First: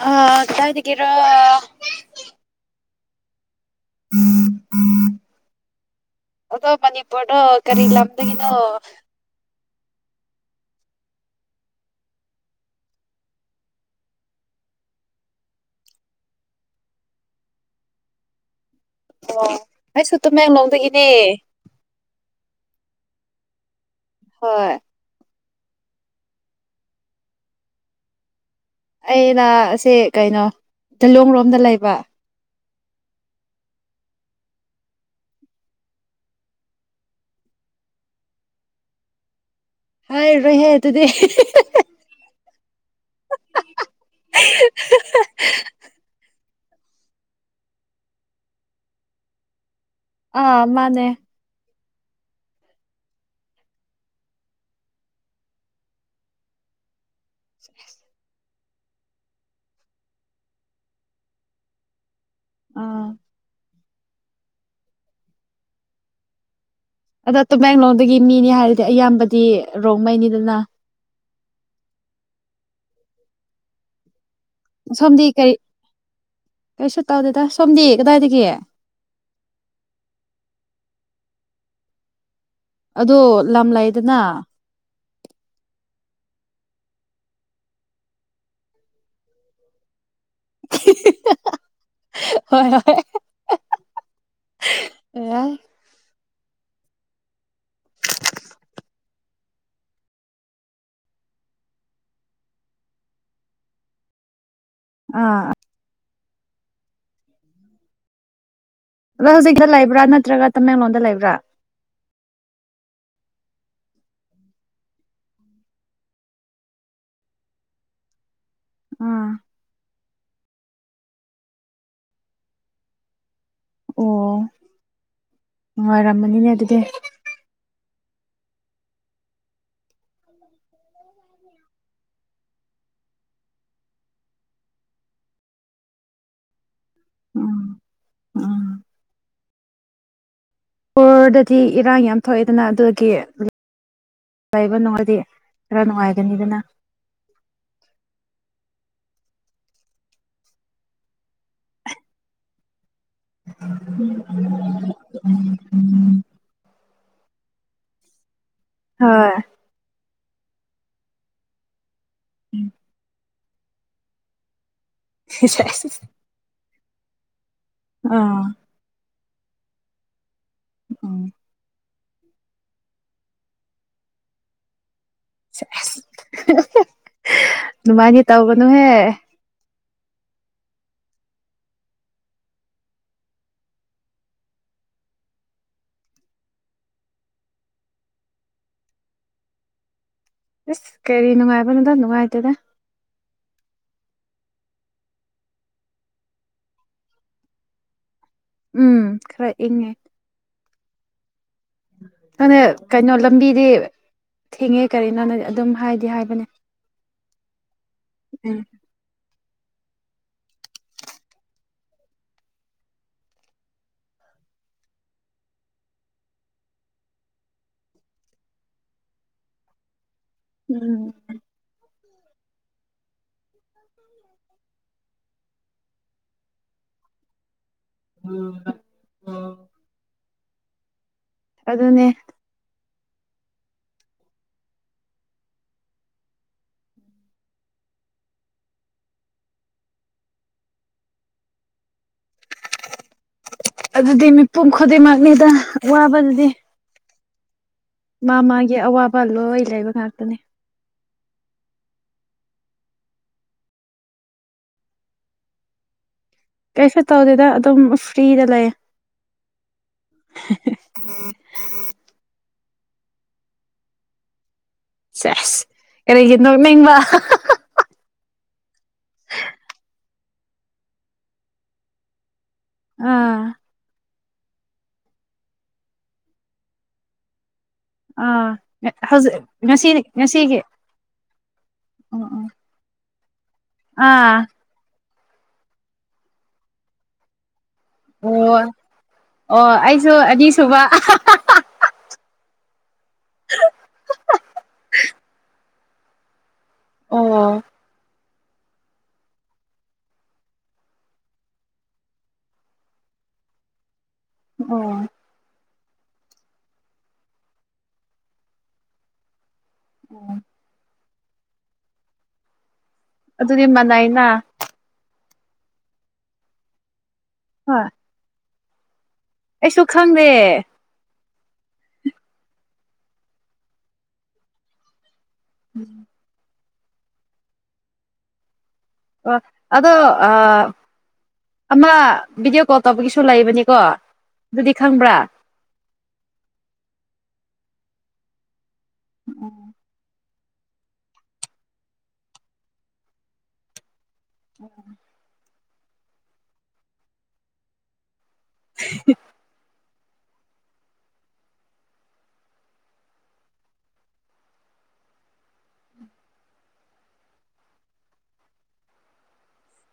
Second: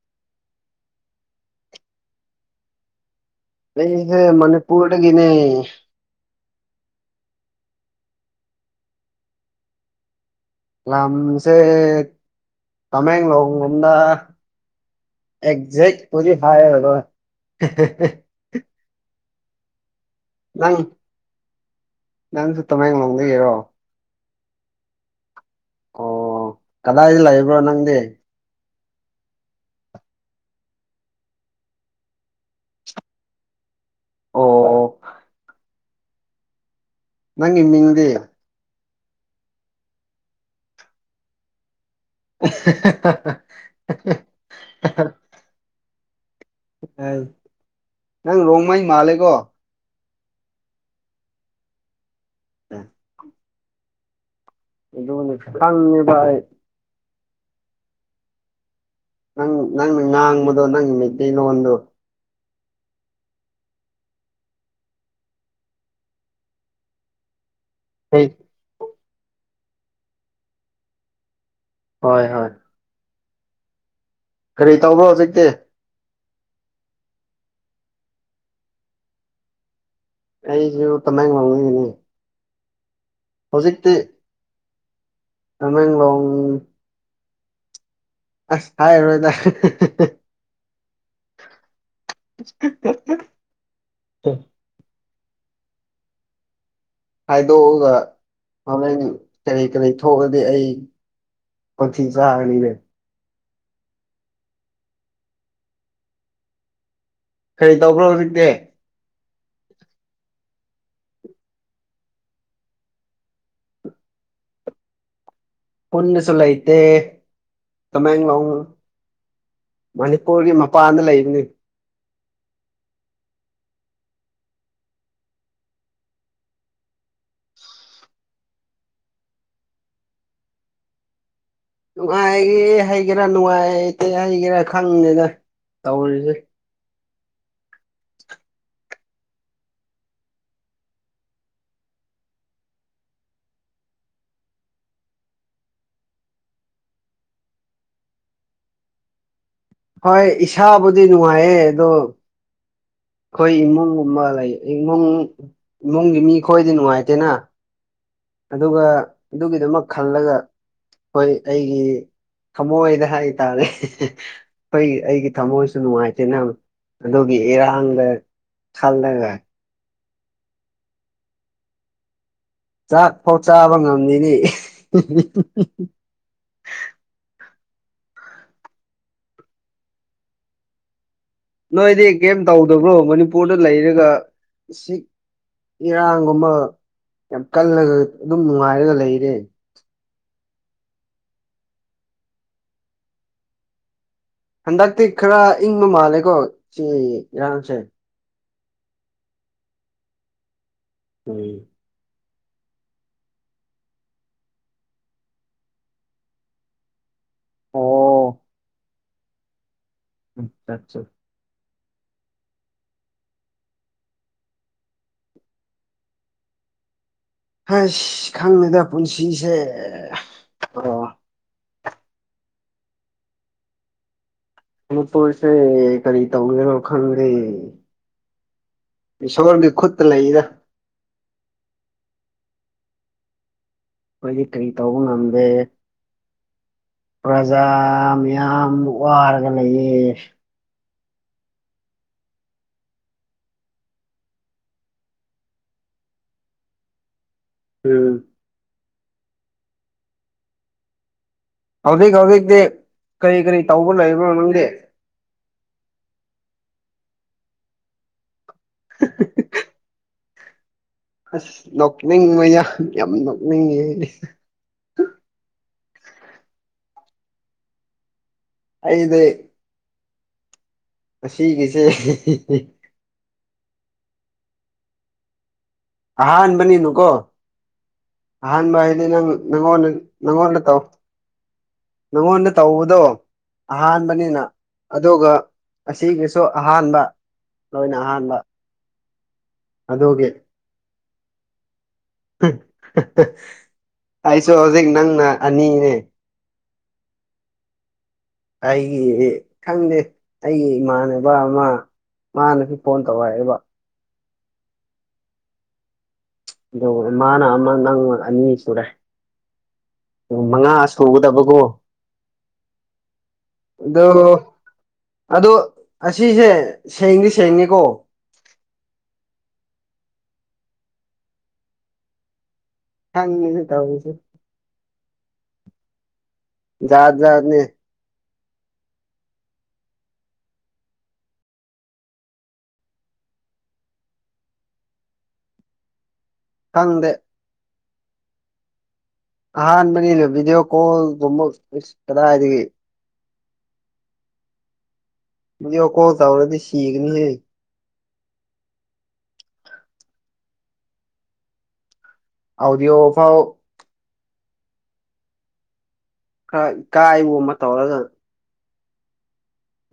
ꯍ ꯀꯗꯥꯏꯗ ꯀꯤꯔ ꯑꯩꯁ ꯃꯅꯤꯄꯨꯔꯗꯒꯤꯅꯦ ꯑꯗꯣ ꯃꯅꯤꯄꯨꯔꯗꯣ ꯀꯔꯤ ꯂꯝꯗꯒꯤꯅꯣ ꯂꯝꯁꯦ ꯇꯃꯦꯡꯂꯣꯡꯗ ꯑꯦꯛꯖ ꯄꯨꯗꯤ ꯍꯥꯏꯔꯔꯣꯏ ꯑꯣ ꯑꯩꯁꯨ ꯅꯪ ꯇꯥꯃꯦꯡꯂꯣꯡꯗꯒꯤꯅꯦ ꯅꯪꯁꯨ ꯇꯃꯦꯡꯂꯣꯡꯗꯒꯤꯔꯣ ꯍꯣꯏ ꯑꯣ ꯀꯗꯥꯏꯗ ꯂꯩꯕ꯭ꯔꯣ ꯅꯪꯗꯤ ꯑꯩꯅꯁꯦ ꯀꯩꯅꯣ ꯆꯂꯣꯡ ꯂꯣꯝꯗ ꯂꯩꯕ ꯑꯣ ꯑꯣ ꯅꯪꯒꯤ ꯃꯤꯡꯗꯤ ꯍꯥꯏ꯭ꯔꯣꯏꯍꯦ ꯇꯨꯗꯤ [unintelligible] ꯅꯪ ꯔꯣꯡꯃꯩ ꯃꯥꯂꯦꯀꯣ ꯑꯥ ꯃꯥꯅꯦ ꯎꯝ ꯑꯗꯨꯁꯨ ꯈꯪꯌꯦꯕ ꯑꯩ [unintelligible] ꯅꯪ ꯅꯪ ꯅꯪ ꯉꯥꯡꯕꯗꯣ ꯅꯪ ꯃꯩꯇꯩ ꯂꯣꯟꯗꯣ ꯑꯥ ꯑꯗꯣ ꯇꯃꯦꯡꯂꯣꯡꯗꯒꯤ ꯑꯩ ꯃꯤꯅꯤ ꯍꯥꯏꯔꯗꯤ ꯑꯌꯥꯝꯕꯗꯤ ꯔꯣꯡꯉꯩꯅꯤꯗꯅ ꯍꯣꯏ ꯍꯣꯏ ꯀꯔꯤ ꯇꯧꯕ ꯁꯣꯝꯗꯤ ꯍꯧꯖꯤꯛꯇꯤ ꯀꯔꯤ ꯀꯩꯁꯨ ꯇꯥꯎꯗꯦꯗ ꯁꯣꯝꯗꯤ ꯀꯗꯥꯏꯗꯒꯤ ꯑꯩꯁꯨ ꯇꯃꯦꯡꯂꯣꯡꯗꯒꯤꯅꯤ ꯑꯗꯣ ꯍꯧꯖꯤꯛꯇꯤ ꯂꯝꯂꯩꯗꯅ ꯇꯃꯦꯡꯂꯣꯡ ꯑꯁ ꯍꯥꯏꯔꯔꯣꯏꯗ [unintelligible] ꯍꯣꯏ ꯍꯣꯏ [unintelligible] ꯏꯃꯩ ꯍꯥꯏꯗꯣꯛꯑꯒ ꯍꯣꯔꯦꯟ ꯀꯔꯤ ꯀꯔꯤ ꯊꯣꯛꯑꯗꯤ ꯑꯩ ꯈꯣꯟꯊꯤ ꯆꯥꯔꯥꯅꯤꯅꯦ ꯑꯥ ꯀꯩ ꯇꯧꯕ꯭ꯔꯣ ꯍꯧꯖꯤꯛꯇꯤ ꯑꯗꯣ ꯍꯧꯖꯤꯛꯇꯥ ꯂꯩꯕ꯭ꯔꯥ ꯅꯠꯇ꯭ꯔꯒ ꯇꯃꯦꯡꯂꯣꯡꯗ ꯂꯩꯕ꯭ꯔꯥ ꯄꯨꯟꯅꯁꯨ ꯂꯩꯇꯦ ꯇꯃꯦꯡꯂꯣꯡ ꯑꯥ ꯃꯅꯤꯄꯨꯔꯒꯤ ꯃꯄꯥꯟꯗ ꯂꯩꯕꯅꯤ ꯑꯣ ꯅꯨꯡꯉꯥꯏꯔꯝꯒꯅꯤꯅꯦ ꯑꯗꯨꯗꯤ ꯅꯨꯡꯉꯥꯏꯉꯦ ꯍꯩꯒꯦꯔꯥ ꯅꯨꯡꯉꯥꯏꯇꯦ ꯍꯩꯒꯦꯔꯥ ꯈꯪꯗꯦꯗ ꯇꯧꯔꯤꯁꯦ ꯎꯝ ꯎꯝ ꯄꯨꯔꯗꯗꯤ ꯏꯔꯥꯡ ꯌꯥꯝ ꯊꯣꯛꯑꯦꯗꯅ ꯑꯗꯨꯗꯒꯤ ꯂꯩꯕ ꯅꯣꯏꯗꯤ ꯈꯔ ꯅꯨꯡꯉꯥꯏꯒꯅꯤꯗꯅ ꯍꯣꯏ ꯏꯁꯥꯕꯨꯗꯤ ꯅꯨꯡꯉꯥꯏꯌꯦ ꯑꯗꯣ ꯑꯩꯈꯣꯏ ꯏꯃꯨꯡꯒꯨꯝꯕ ꯂꯩ ꯏꯃꯨꯡ ꯏꯃꯨꯡꯒꯤ ꯃꯤ ꯈꯣꯏꯗꯤ ꯅꯨꯡꯉꯥꯏꯇꯦꯅ ꯑꯗꯨꯒ ꯍꯣꯏ ꯑꯗꯨꯒꯤꯗꯨꯃꯛ ꯈꯜꯂꯒ ꯍꯣꯏ ꯑꯩꯒꯤ ꯊꯃꯣꯏꯗ ꯍꯥꯏꯇꯥꯔꯦ ꯍꯣꯏ ꯑꯩꯒꯤ ꯊꯝꯃꯣꯏꯁꯦ ꯅꯨꯡꯉꯥꯏꯇꯦꯅ ꯑꯗꯨꯒꯤ ꯏꯔꯥꯡꯗ ꯑꯥ ꯈꯜꯂꯒ ꯑꯥ ꯆꯥꯛꯐꯥꯎ ꯆꯥꯕ ꯉꯝꯃꯤꯅꯦ ꯑꯗꯨꯃꯥꯏꯗꯤ ꯇꯧꯒꯥꯅꯨꯍꯦ ꯅꯣꯏꯗꯤ ꯀꯔꯤꯝ ꯇꯧꯗꯕ꯭ꯔꯣ ꯃꯅꯤꯄꯨꯔꯗ ꯂꯩꯔꯒ ꯏꯔꯥꯡꯒꯨꯝꯕ ꯌꯥꯝ ꯀꯜꯂꯒ ꯑꯗꯨꯝ ꯅꯨꯡꯉꯥꯏꯔꯒ ꯂꯩꯔꯦ ꯏꯁ ꯀꯔꯤ ꯅꯨꯡꯉꯥꯏꯕꯅꯣꯗ ꯅꯨꯡꯉꯥꯏꯇꯦꯗ ꯍꯟꯗꯛꯇꯤ ꯈꯔ ꯏꯪꯕ ꯃꯥꯜꯂꯦꯀꯣ ꯁꯤ ꯏꯔꯥꯡꯅꯁꯦ ꯎꯝ ꯈꯔ ꯏꯪꯉꯦ [inaudible] ꯅꯪꯅ ꯀꯩꯅꯣ ꯂꯝꯕꯤꯗꯤ ꯊꯦꯡꯉꯦ ꯀꯔꯤꯅꯣꯅ ꯑꯗꯨꯝ ꯍꯥꯏꯗꯤ ꯍꯥꯏꯕꯅꯦ ꯑꯣ ꯎꯝ ꯎꯝ ꯆꯠ ꯆꯦ ꯍꯁ ꯈꯪꯗꯦꯗ ꯄꯨꯟꯁꯤꯁꯦ ꯑꯣ ꯎꯝ ꯃꯅꯤꯄꯨꯔꯁꯦ ꯀꯔꯤ ꯇꯧꯒꯦꯔꯣ ꯈꯪꯗꯦ ꯏꯁꯣꯔꯒꯤ ꯈꯨꯠꯇ ꯂꯩꯗ ꯑꯗꯨꯅꯦ ꯈꯣꯏꯗꯤ ꯀꯔꯤ ꯇꯧꯕ ꯉꯝꯗꯦ ꯄ꯭ꯔꯖꯥ ꯌꯥꯝ ꯋꯥꯔꯒ ꯂꯩꯌꯦ ꯑꯗꯨꯗꯤ ꯃꯤꯄꯨꯝ ꯈꯨꯗꯤꯡꯃꯛꯅꯤꯗ ꯋꯥꯕꯗꯨꯗꯤ ꯎꯝ ꯃꯥ ꯃꯥꯒꯤ ꯑꯋꯥꯕ ꯂꯣꯏ ꯂꯩꯕ ꯉꯥꯛꯇꯅꯦ ꯍꯧꯖꯤꯛ ꯍꯧꯖꯤꯛꯇꯤ ꯀꯔꯤ ꯀꯔꯤ ꯇꯧꯕ ꯂꯩꯕ ꯅꯪꯗꯤ ꯀꯁ ꯇꯧꯗꯗ ꯑꯗꯨꯝ ꯐ꯭ꯔꯤꯗ ꯂꯩ [unintelligible] [unintelligible] ꯑꯁ ꯅꯣꯛꯅꯤꯡꯕ ꯌꯥꯝ ꯌꯥꯝ ꯅꯣꯛꯅꯤꯡꯉꯦ ꯁ‌ꯦꯁ ꯀꯔꯤꯒꯤ ꯅꯣꯛꯅꯤꯡꯕ ꯑꯩꯗꯤ ꯑꯁꯤꯒꯤꯁꯦ ꯑꯥ ꯑꯍꯥꯟꯕꯅꯤꯅ ꯀꯣ ꯑꯥ ꯑꯍꯥꯟꯕꯩꯅꯉꯣ ꯍꯧꯖꯤꯛ ꯉꯁꯤ ꯉꯁꯤꯒꯤ ꯅꯉꯣꯠꯇꯣ ꯎꯝ ꯎꯝ ꯅꯉꯣꯟꯗ ꯇꯧꯕꯗꯣ ꯑꯍꯥꯟꯕꯅꯤꯅ ꯑꯥ ꯑꯗꯨꯒ ꯑꯁꯤꯒꯤꯁꯨ ꯑꯍꯥꯟꯕ ꯂꯣꯏꯅ ꯑꯍꯥꯟꯕ ꯑꯣ ꯑꯣ ꯑꯩꯁꯨ ꯑꯗꯨꯒꯤ ꯑꯅꯤꯁꯨꯕꯥ ꯑꯩꯁꯨ ꯍꯧꯖꯤꯛ ꯅꯪꯅ ꯑꯅꯤꯅꯦ ꯑ‌ꯣ ꯑꯩꯒꯤꯗꯤ ꯈꯪꯗꯦ ꯑꯩꯒꯤ ꯏꯃꯥꯟꯅꯕ ꯑꯃ ꯃꯥꯅꯗꯤ ꯐꯣꯟ ꯇꯧ ꯍꯥꯏꯕ ꯑꯣ ꯑꯗꯨꯒ ꯃꯥꯅ ꯑꯃ ꯅꯪꯅꯥ ꯑꯅꯤ ꯁꯨꯔꯦ ꯑꯣ ꯑꯗꯨꯒ ꯃꯉꯥ ꯁꯨꯒꯗꯕ ꯀꯣ ꯑꯗꯨꯗꯤ ꯃꯅꯥꯏꯅꯥ ꯑꯗꯣ ꯑꯁꯤꯁꯦ ꯁꯦꯡꯗꯤ ꯁꯦꯡꯉꯦꯀꯣ ꯁꯨ ꯈꯪꯗꯦ ꯊꯁꯨ ꯇꯧꯕꯁ‌ꯦ ꯎꯝ ꯌꯥꯖꯥꯠꯖꯍꯥꯠꯅꯦ ꯑꯥ ꯑꯗꯣ ꯑꯥ ꯑꯃ ꯚꯤꯗꯤꯑꯣ ꯀꯣꯜ ꯇꯧꯕꯒꯤꯁꯨ ꯂꯩꯕꯅꯤꯀꯣ ꯑꯗꯨꯗꯤ ꯈꯪꯕ꯭ꯔꯥ [inaudible] ꯈꯪꯗꯦ ꯑꯍꯥꯟꯕꯅꯤꯗꯥ ꯕꯤꯗꯤꯌ‌‌ꯣ ꯀꯣꯜꯒꯖꯝꯕꯥ ꯏꯁ ꯀꯗꯥꯏꯗꯒꯤ ꯎꯝ ꯕꯤꯗꯤꯑꯣ ꯀꯣꯜ ꯇꯧꯔꯗꯤ ꯁꯤꯀꯅꯤ ꯍ‌ꯦ [unintelligible] ꯑꯥꯎꯗꯤꯌ‌ꯧ ꯐꯥꯎ ꯈꯔ ꯀꯥꯏꯕ ꯑꯃ ꯇꯧꯔꯒ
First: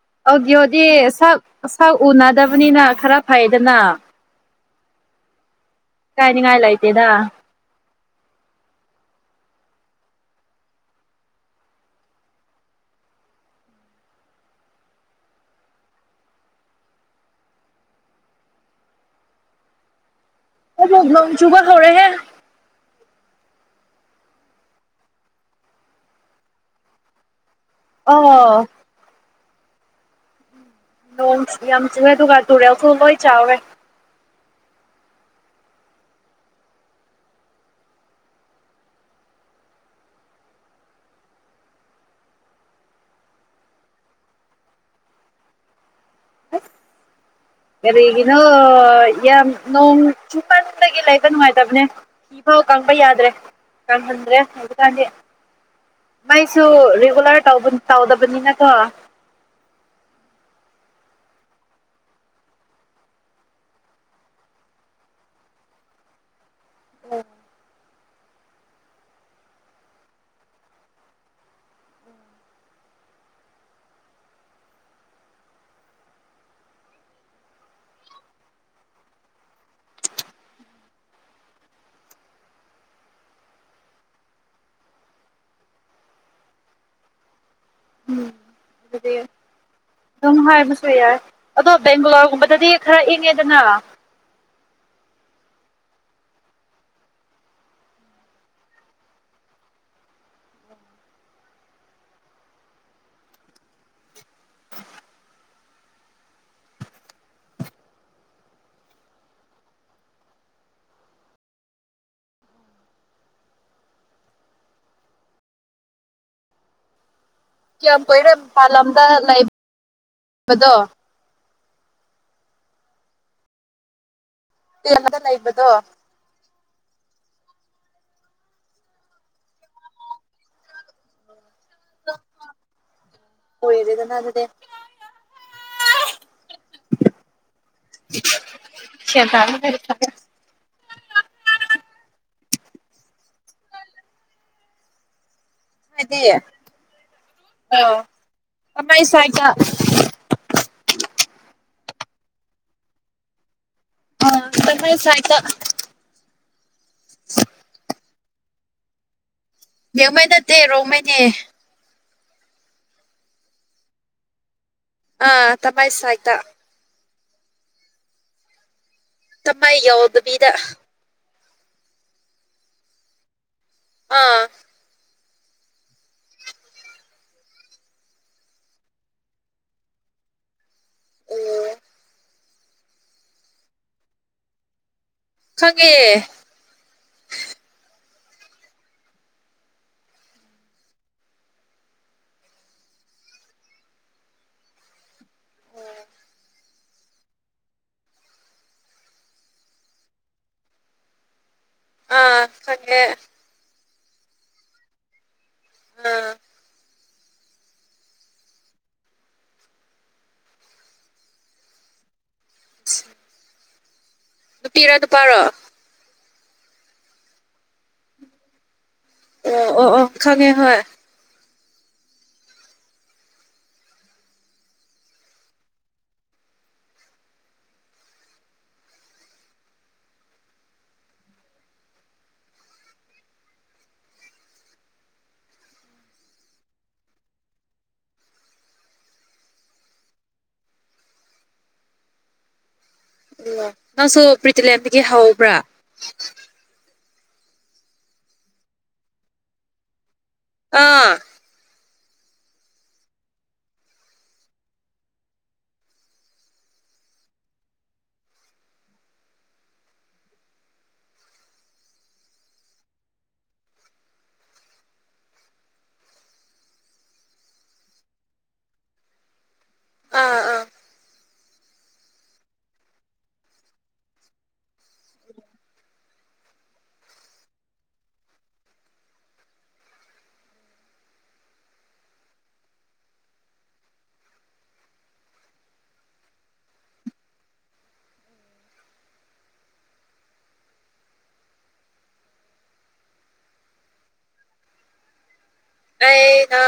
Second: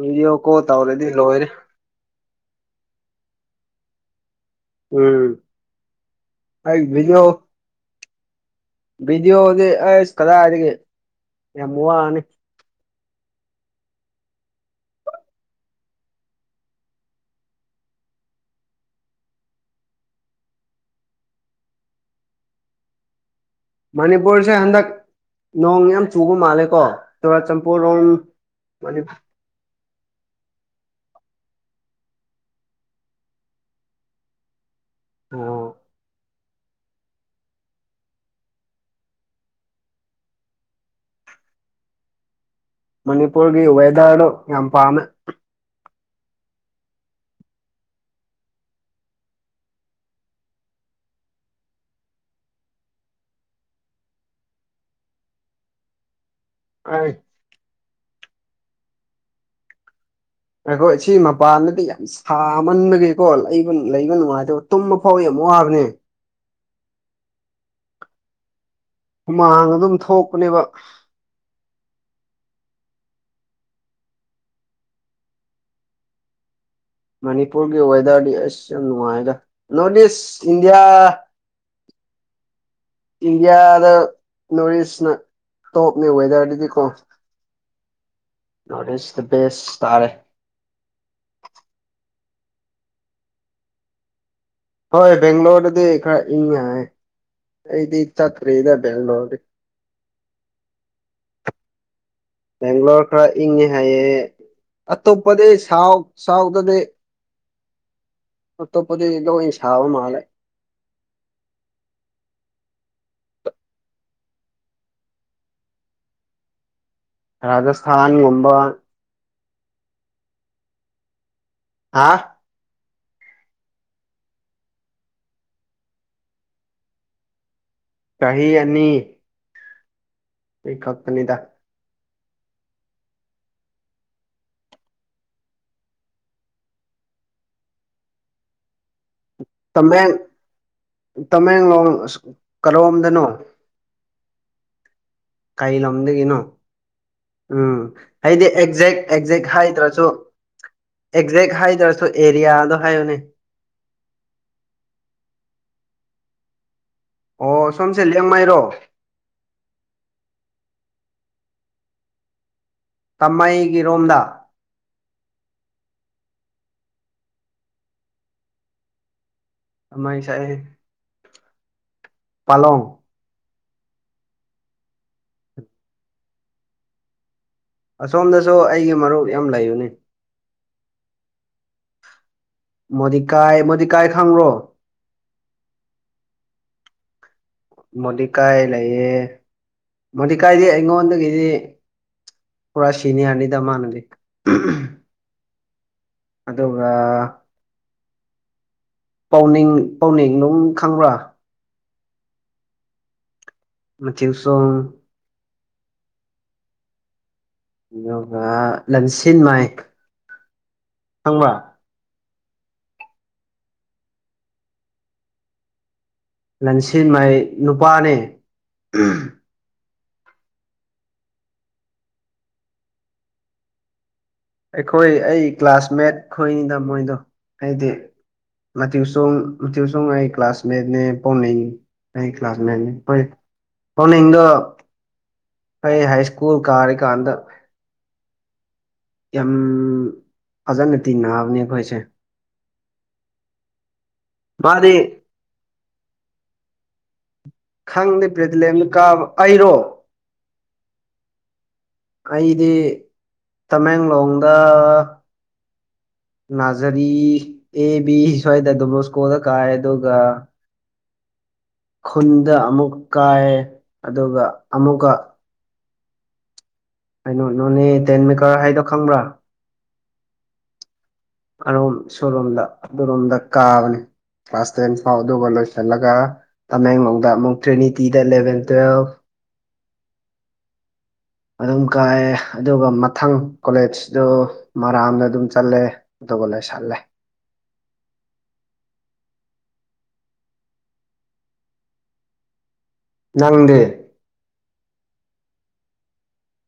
ꯚꯤꯗꯤꯑꯣ ꯀꯣꯜ ꯑꯣꯒꯤꯌꯣꯗꯤ ꯇꯧꯔꯗꯤ ꯁꯛ ꯂꯣꯏꯔꯦ ꯁꯛ ꯎꯅꯗꯕꯅꯤꯅ ꯈꯔ ꯐꯩꯗꯅ ꯎꯝ ꯀꯥꯏꯅꯤꯉꯥꯏ ꯂꯥꯏꯇꯦꯗ ꯕꯤꯗꯤꯑꯣꯗꯤ ꯑꯩꯁ ꯀꯗꯥꯏꯒꯦ ꯌꯥꯝ ꯋꯥꯅꯤ ꯅ‌ꯣꯡ ꯆꯨꯒꯗ‌ꯣꯔꯦꯍ‌ꯦ ꯃꯅꯤꯄꯨꯔꯁꯦ ꯍꯟꯗꯛ ꯅꯣꯡ ꯌꯥꯝ ꯆꯨꯕ ꯃꯥꯜꯂꯦꯀꯣ ꯄꯣꯔꯣꯟ ꯑꯣ ꯃꯅꯤ ꯅꯣꯡ ꯌꯥꯝ ꯆꯤꯡꯉꯦ ꯑꯗꯨꯒ ꯇꯨꯔꯦꯜꯁꯨ ꯂꯣꯏ ꯆꯥꯎꯔꯦ ꯑ‌ꯣ ꯃꯅꯤꯄꯨꯔꯒꯤ ꯋꯦꯗꯥꯔꯗꯨꯣ ꯌꯥꯝ ꯄꯥꯝꯃꯦ [unintelligible] ꯀꯔꯤꯒꯤꯅꯣ ꯌꯥꯝ ꯅꯣꯡ ꯆꯨꯄꯟꯗꯒꯤ ꯂꯩꯕ ꯅꯨꯡꯉꯥꯏꯇꯕꯅꯦ ꯐꯤꯐꯥꯎ ꯇꯄ ꯌꯥꯗ꯭ꯔꯦ ꯀꯪ ꯈꯟꯗ꯭ꯔꯦ ꯑꯗꯨꯀꯥꯟꯗꯤ ꯃꯥꯏꯁꯨ ꯑꯩ ꯔꯤꯒꯨꯂꯔ ꯇꯧꯗꯕꯅꯤꯅꯀꯣ ꯑꯈꯣꯏ ꯁꯤ ꯃꯄꯥꯟꯗꯗꯤ ꯌꯥꯝ ꯁꯥꯃꯟꯕꯒꯤꯦꯀꯣꯕ ꯂꯩꯕ ꯅꯨꯡꯉꯥꯏꯇꯕ ꯇꯨꯝꯕ ꯐꯥꯎ ꯌꯥꯝ ꯋꯥꯕꯅꯤ [unintelligible] ꯑꯣ ꯍꯨꯃꯥꯡ ꯑꯗꯨꯝ ꯊꯣꯛꯄꯅꯦꯕ ꯃꯅꯤꯄꯨꯔꯒꯤ ꯋꯦꯗꯔꯗꯤ ꯌꯥꯝ ꯅꯨꯡꯉꯥꯏꯒ ꯅꯣꯔꯠ ꯏꯁ ꯏꯟꯗꯤꯌꯥ [inaudible] ꯏꯟꯗꯤꯌꯥꯗ ꯅꯣꯔꯠ ꯏꯁꯅ ꯇꯣꯞꯅꯦ ꯋꯦꯗꯔꯗꯨꯗꯤꯀꯣ ꯎꯝ ꯑꯗꯨꯗꯤ ꯕꯦꯁ ꯇꯥꯔꯦ ꯑꯗꯨꯝ ꯍꯥꯏꯕꯁꯨ ꯌꯥꯏ ꯑꯗꯣ ꯕꯦꯡꯒꯂꯣꯔ ꯍꯕꯗꯗꯤ ꯈꯔ ꯏꯪꯉꯦꯗꯅ ꯍꯣꯏ ꯕꯦꯡꯒꯂꯣꯔꯗꯗꯤ ꯈꯔ ꯏꯪ ꯑꯩꯗꯤ ꯏ ꯆ ꯇꯔꯦꯗ ꯦꯜꯅꯍꯔꯦ ꯎꯝ ꯕꯦꯡꯒ꯭ꯂꯣꯔ ꯈꯔ ꯏꯪꯉꯦ ꯍꯥꯏꯌꯦꯦ ꯑꯇꯣꯞꯄꯗꯤ ꯁꯥꯎꯠ ꯁꯥꯎꯠꯇꯗꯤ ꯑ ꯇꯣꯞꯄꯗꯤꯗꯣ ꯏꯁꯥꯕ ꯃꯥꯂꯦ ꯀꯌꯥꯝ ꯀꯨꯏꯔꯦ ꯃ ꯔꯥꯖꯁꯊꯥꯟꯒꯨꯝꯕ ꯄꯥꯂꯝꯗ ꯂꯩꯕꯕꯗꯣ ꯍꯥꯥ ꯇꯦꯟꯗ ꯂꯩꯕꯗꯣ ꯀ ꯑꯅꯤ ꯑꯩ ꯀꯥꯛꯄꯅꯤꯗ ꯑꯣꯏꯔꯗꯅ ꯑꯗꯨꯗꯦ [inaudible] ꯃꯦ ꯇꯃꯦꯡꯂꯣꯡ ꯀꯔꯣꯝꯗꯅꯣ ꯀꯩ ꯍꯥꯏꯗꯤ ꯂꯝꯗꯗꯒꯤꯅꯣ ꯎꯝ ꯑ ꯍꯥꯏꯗꯤ ꯑꯦꯛꯖꯦꯛ ꯇꯃꯩ ꯑꯦꯛꯖꯦꯛ ꯁꯥꯏꯠꯇ ꯍꯥꯏꯗ꯭ꯔꯁꯨ ꯑꯦꯛꯖꯦꯛ ꯍꯥꯏ ꯇꯔꯁꯨ ꯑꯦꯔꯤꯌꯥꯗꯣ ꯍꯥꯏꯌꯅꯦ ꯑ ꯀꯁꯥꯏꯁꯥꯏꯇ ꯑꯣ ꯁꯣꯝꯁꯦ ꯂꯦꯡꯉꯩꯔꯣ ꯅꯃꯥꯏ ꯅꯠꯇꯦ ꯔꯣꯃꯥꯏꯅꯦ ꯇꯃꯥꯏꯩꯒꯤ ꯔꯣꯝꯗ ꯑ ꯇꯃꯥꯏꯁꯥꯏꯇ ꯇꯃ ꯑꯩꯒ ꯋꯥꯕꯕꯤꯤꯗ ꯄꯂꯪ ꯑꯥ ꯑꯁꯣꯝꯗꯁꯨ ꯑꯩꯒꯤ ꯃꯔꯨꯞ ꯌꯥꯝ ꯂꯩꯌꯨꯅꯤ ꯃꯣꯗꯤꯀꯥꯏ ꯃꯣꯗꯤꯀꯥꯏ ꯈꯪꯕ꯭ꯔꯣ ꯈꯪꯉꯦ ꯃꯣꯗꯤꯤꯀꯥꯏ ꯂꯩꯌꯦ ꯃꯣꯗꯤꯤꯀꯥꯏꯗꯤ ꯑꯩꯉꯣꯟꯗꯒꯤꯗꯤ ꯄꯨꯔꯥ ꯁꯤꯅꯤꯌꯥꯔꯅꯤꯗ ꯃꯥꯅꯕꯤ ꯑꯣꯝ ꯑꯗꯨꯒ ꯄꯥꯎꯅꯤꯡ ꯄꯥꯎꯅꯤꯡ ꯅꯨꯡ ꯈꯪꯕ꯭ꯔꯥ ꯑꯥ ꯍꯦ ꯃꯆ ꯁꯣ ꯑꯥ ꯑꯗꯨꯒ ꯂꯝꯁꯤꯟ ꯃꯥꯏ ꯊꯪꯕ ꯎ ꯅꯨꯇꯤꯔꯥ ꯑꯗꯨ ꯄꯔꯣ ꯂꯟꯁꯤꯟꯃꯩ ꯅꯨꯄꯥꯅꯦ ꯑꯣ ꯑꯣ ꯑꯣ ꯑꯣꯪꯈꯒꯦ ꯍꯣꯏ ꯑꯩꯈꯣꯏ ꯑꯩ ꯀ꯭ꯂꯥꯁꯃꯦꯠ ꯈꯣꯏꯅꯤꯗ ꯃꯣꯏꯗꯣ ꯍꯥꯏꯗꯤ ꯊ ꯁꯊ ꯁꯣꯡ ꯑꯩ ꯀ꯭ꯂꯥꯁꯃꯦꯠꯅꯦ ꯄꯣꯔꯅꯤ ꯀ ꯀ꯭ꯂꯥꯁ ꯐꯥꯎꯅ ꯍꯗ ꯑꯩ ꯍꯥꯏ ꯁ꯭ꯀꯨꯜ ꯀꯥꯔꯤꯀꯥꯟꯗ ꯌꯥꯝ ꯐꯖꯅ ꯇꯤꯡꯅꯑꯕꯅꯦ ꯑꯩꯈꯣꯏꯁꯦ ꯑꯣ ꯅꯪꯁꯨ ꯃꯥꯗꯤ ꯄ꯭ꯔꯤꯇꯤꯂꯦꯟꯗꯒꯤ ꯍꯧꯕ꯭ꯔꯥ ꯈꯪꯗꯦ ꯄ꯭ꯔꯤꯗꯤꯤꯂꯦꯟꯗꯨ ꯀꯥꯕ ꯑꯩꯔꯣ ꯑꯥ ꯑꯩꯗꯤ ꯇꯃꯦꯡꯂꯣꯡꯗ ꯅꯥꯖꯔꯤ ꯑꯦ ꯕꯤ ꯁ꯭ꯋꯥꯏꯗ ꯗꯨꯃꯣꯁꯀꯣꯗ ꯀꯥꯏ ꯑꯗꯨꯒ ꯈꯨꯟꯗ ꯑꯃꯨꯛ ꯀꯥꯏ ꯑꯗꯨꯒ ꯑꯃꯨꯛꯀ ꯀꯩꯅꯣ ꯅꯣꯅꯦ ꯇꯦꯟꯃꯤꯀꯔ ꯍꯥꯏꯗꯣ ꯈꯪꯕ꯭ꯔꯥ ꯑꯥ ꯑꯥ ꯑꯣꯝ ꯁꯂꯣꯝꯗ ꯑꯗꯨꯔꯣꯝꯗ ꯀꯥꯕꯅꯦ ꯀ꯭ꯂꯥꯁ ꯇꯦꯟ ꯐꯥꯎ ꯑꯗꯨꯒ ꯂꯣꯏꯁꯤꯜꯂꯒ ꯇꯃꯦꯡꯂꯣꯡꯗ ꯑꯃꯨꯛ ꯇ꯭ꯔꯤꯅꯤꯇꯤꯗ ꯏꯂꯚꯦꯟ ꯇꯨꯋꯦꯜꯐ ꯑꯗꯨꯝ ꯀꯥꯏꯑꯦ ꯑꯗꯨꯒ ꯃꯊꯪ ꯀꯣꯂꯦꯖꯇ ꯃꯔꯥꯝꯅ ꯑꯗꯨꯝ ꯆꯠꯂꯦ ꯇ ꯂ ꯆꯜ ꯂꯦ ꯎꯝ ꯅꯪꯗꯦ ꯑꯩꯅ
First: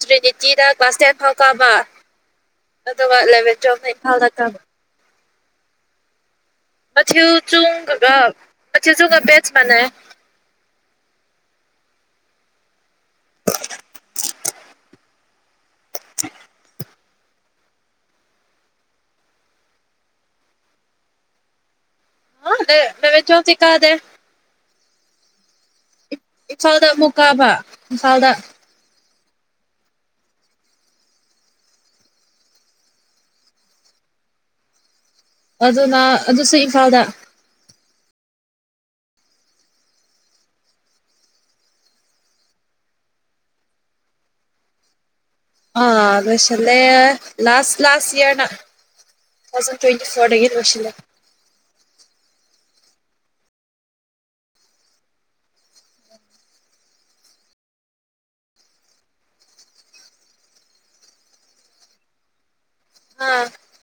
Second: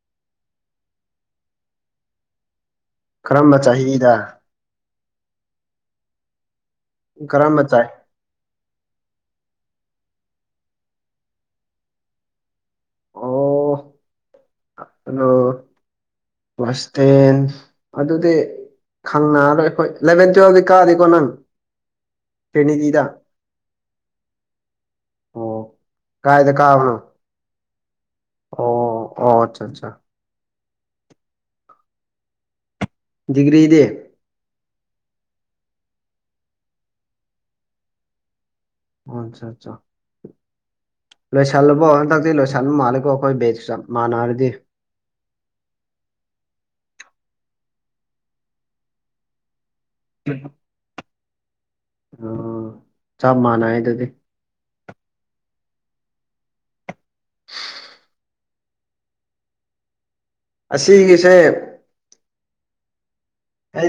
ꯇ꯭ꯔꯤꯅꯤꯇꯤꯗ ꯀ꯭ꯂꯥꯁ ꯇꯦꯟ ꯐꯥꯎ ꯀꯥꯕ ꯑꯗꯨ ꯋꯥꯠꯂꯦꯕꯦ ꯀꯔꯝꯕ ꯆꯣꯝꯅ ꯆꯍꯤꯗ ꯏꯝꯐꯥꯜꯗ ꯆ ꯄ ꯀꯔꯝꯕ ꯆꯥꯏ ꯆꯨꯒ ꯑ ꯄ ꯆꯨꯒ ꯄꯦꯆ ꯃꯅꯥꯏ ꯑꯣ ꯋꯥꯁꯇꯦꯟ ꯑꯗꯨꯗꯤ ꯈꯪꯅꯔꯣꯏ ꯑꯩꯈꯣꯏ ꯏꯂꯚꯦꯟ ꯇꯨꯋꯦꯜꯞꯗꯤ ꯀꯥꯗꯤꯀꯣ ꯅꯪ ꯇ꯭ꯔꯤꯅꯤꯇꯤꯗ ꯑ ꯃ ꯆꯣ ꯁꯤꯤꯀꯥꯗꯦ ꯑꯣ ꯀꯥꯏꯗ ꯏꯝꯐꯥꯜꯗ ꯀꯥꯕꯅꯣ ꯑꯃꯨꯛ ꯀꯥꯕ ꯏꯝꯐꯥꯜꯗ ꯑꯣ ꯑꯣ ꯑꯠꯆꯥ ꯑꯠꯆꯥ ꯗꯤꯒ꯭ꯔꯤ ꯏꯦ ꯑꯗꯨꯅ ꯑꯗꯨꯁꯨ ꯏꯝꯐꯥꯜꯗ ꯍꯁ ꯆ ꯂꯣꯏꯁꯤꯜꯂꯨꯕꯣ ꯍꯟꯗꯛꯇꯤ ꯂꯣꯏꯁꯤꯜꯂꯨ ꯃꯥꯜꯂꯦꯀꯣ ꯑꯩꯈꯣꯏ ꯕꯦꯒꯁꯨ ꯆꯞ ꯃꯥꯟꯅꯔꯗꯤ ꯑꯁꯂꯦ ꯂꯥꯁꯥꯁ ꯂꯥꯁꯥꯁ ꯏꯌꯥꯔꯅ ꯇ꯭ꯋꯦꯟꯇꯤ ꯐꯣꯔꯦ ꯑꯣ ꯆꯞ ꯃꯥꯟꯅꯌꯦ ꯑꯗꯨꯗꯤ ꯑꯁꯤꯒꯤꯁꯦ ꯑꯥ ꯑꯩ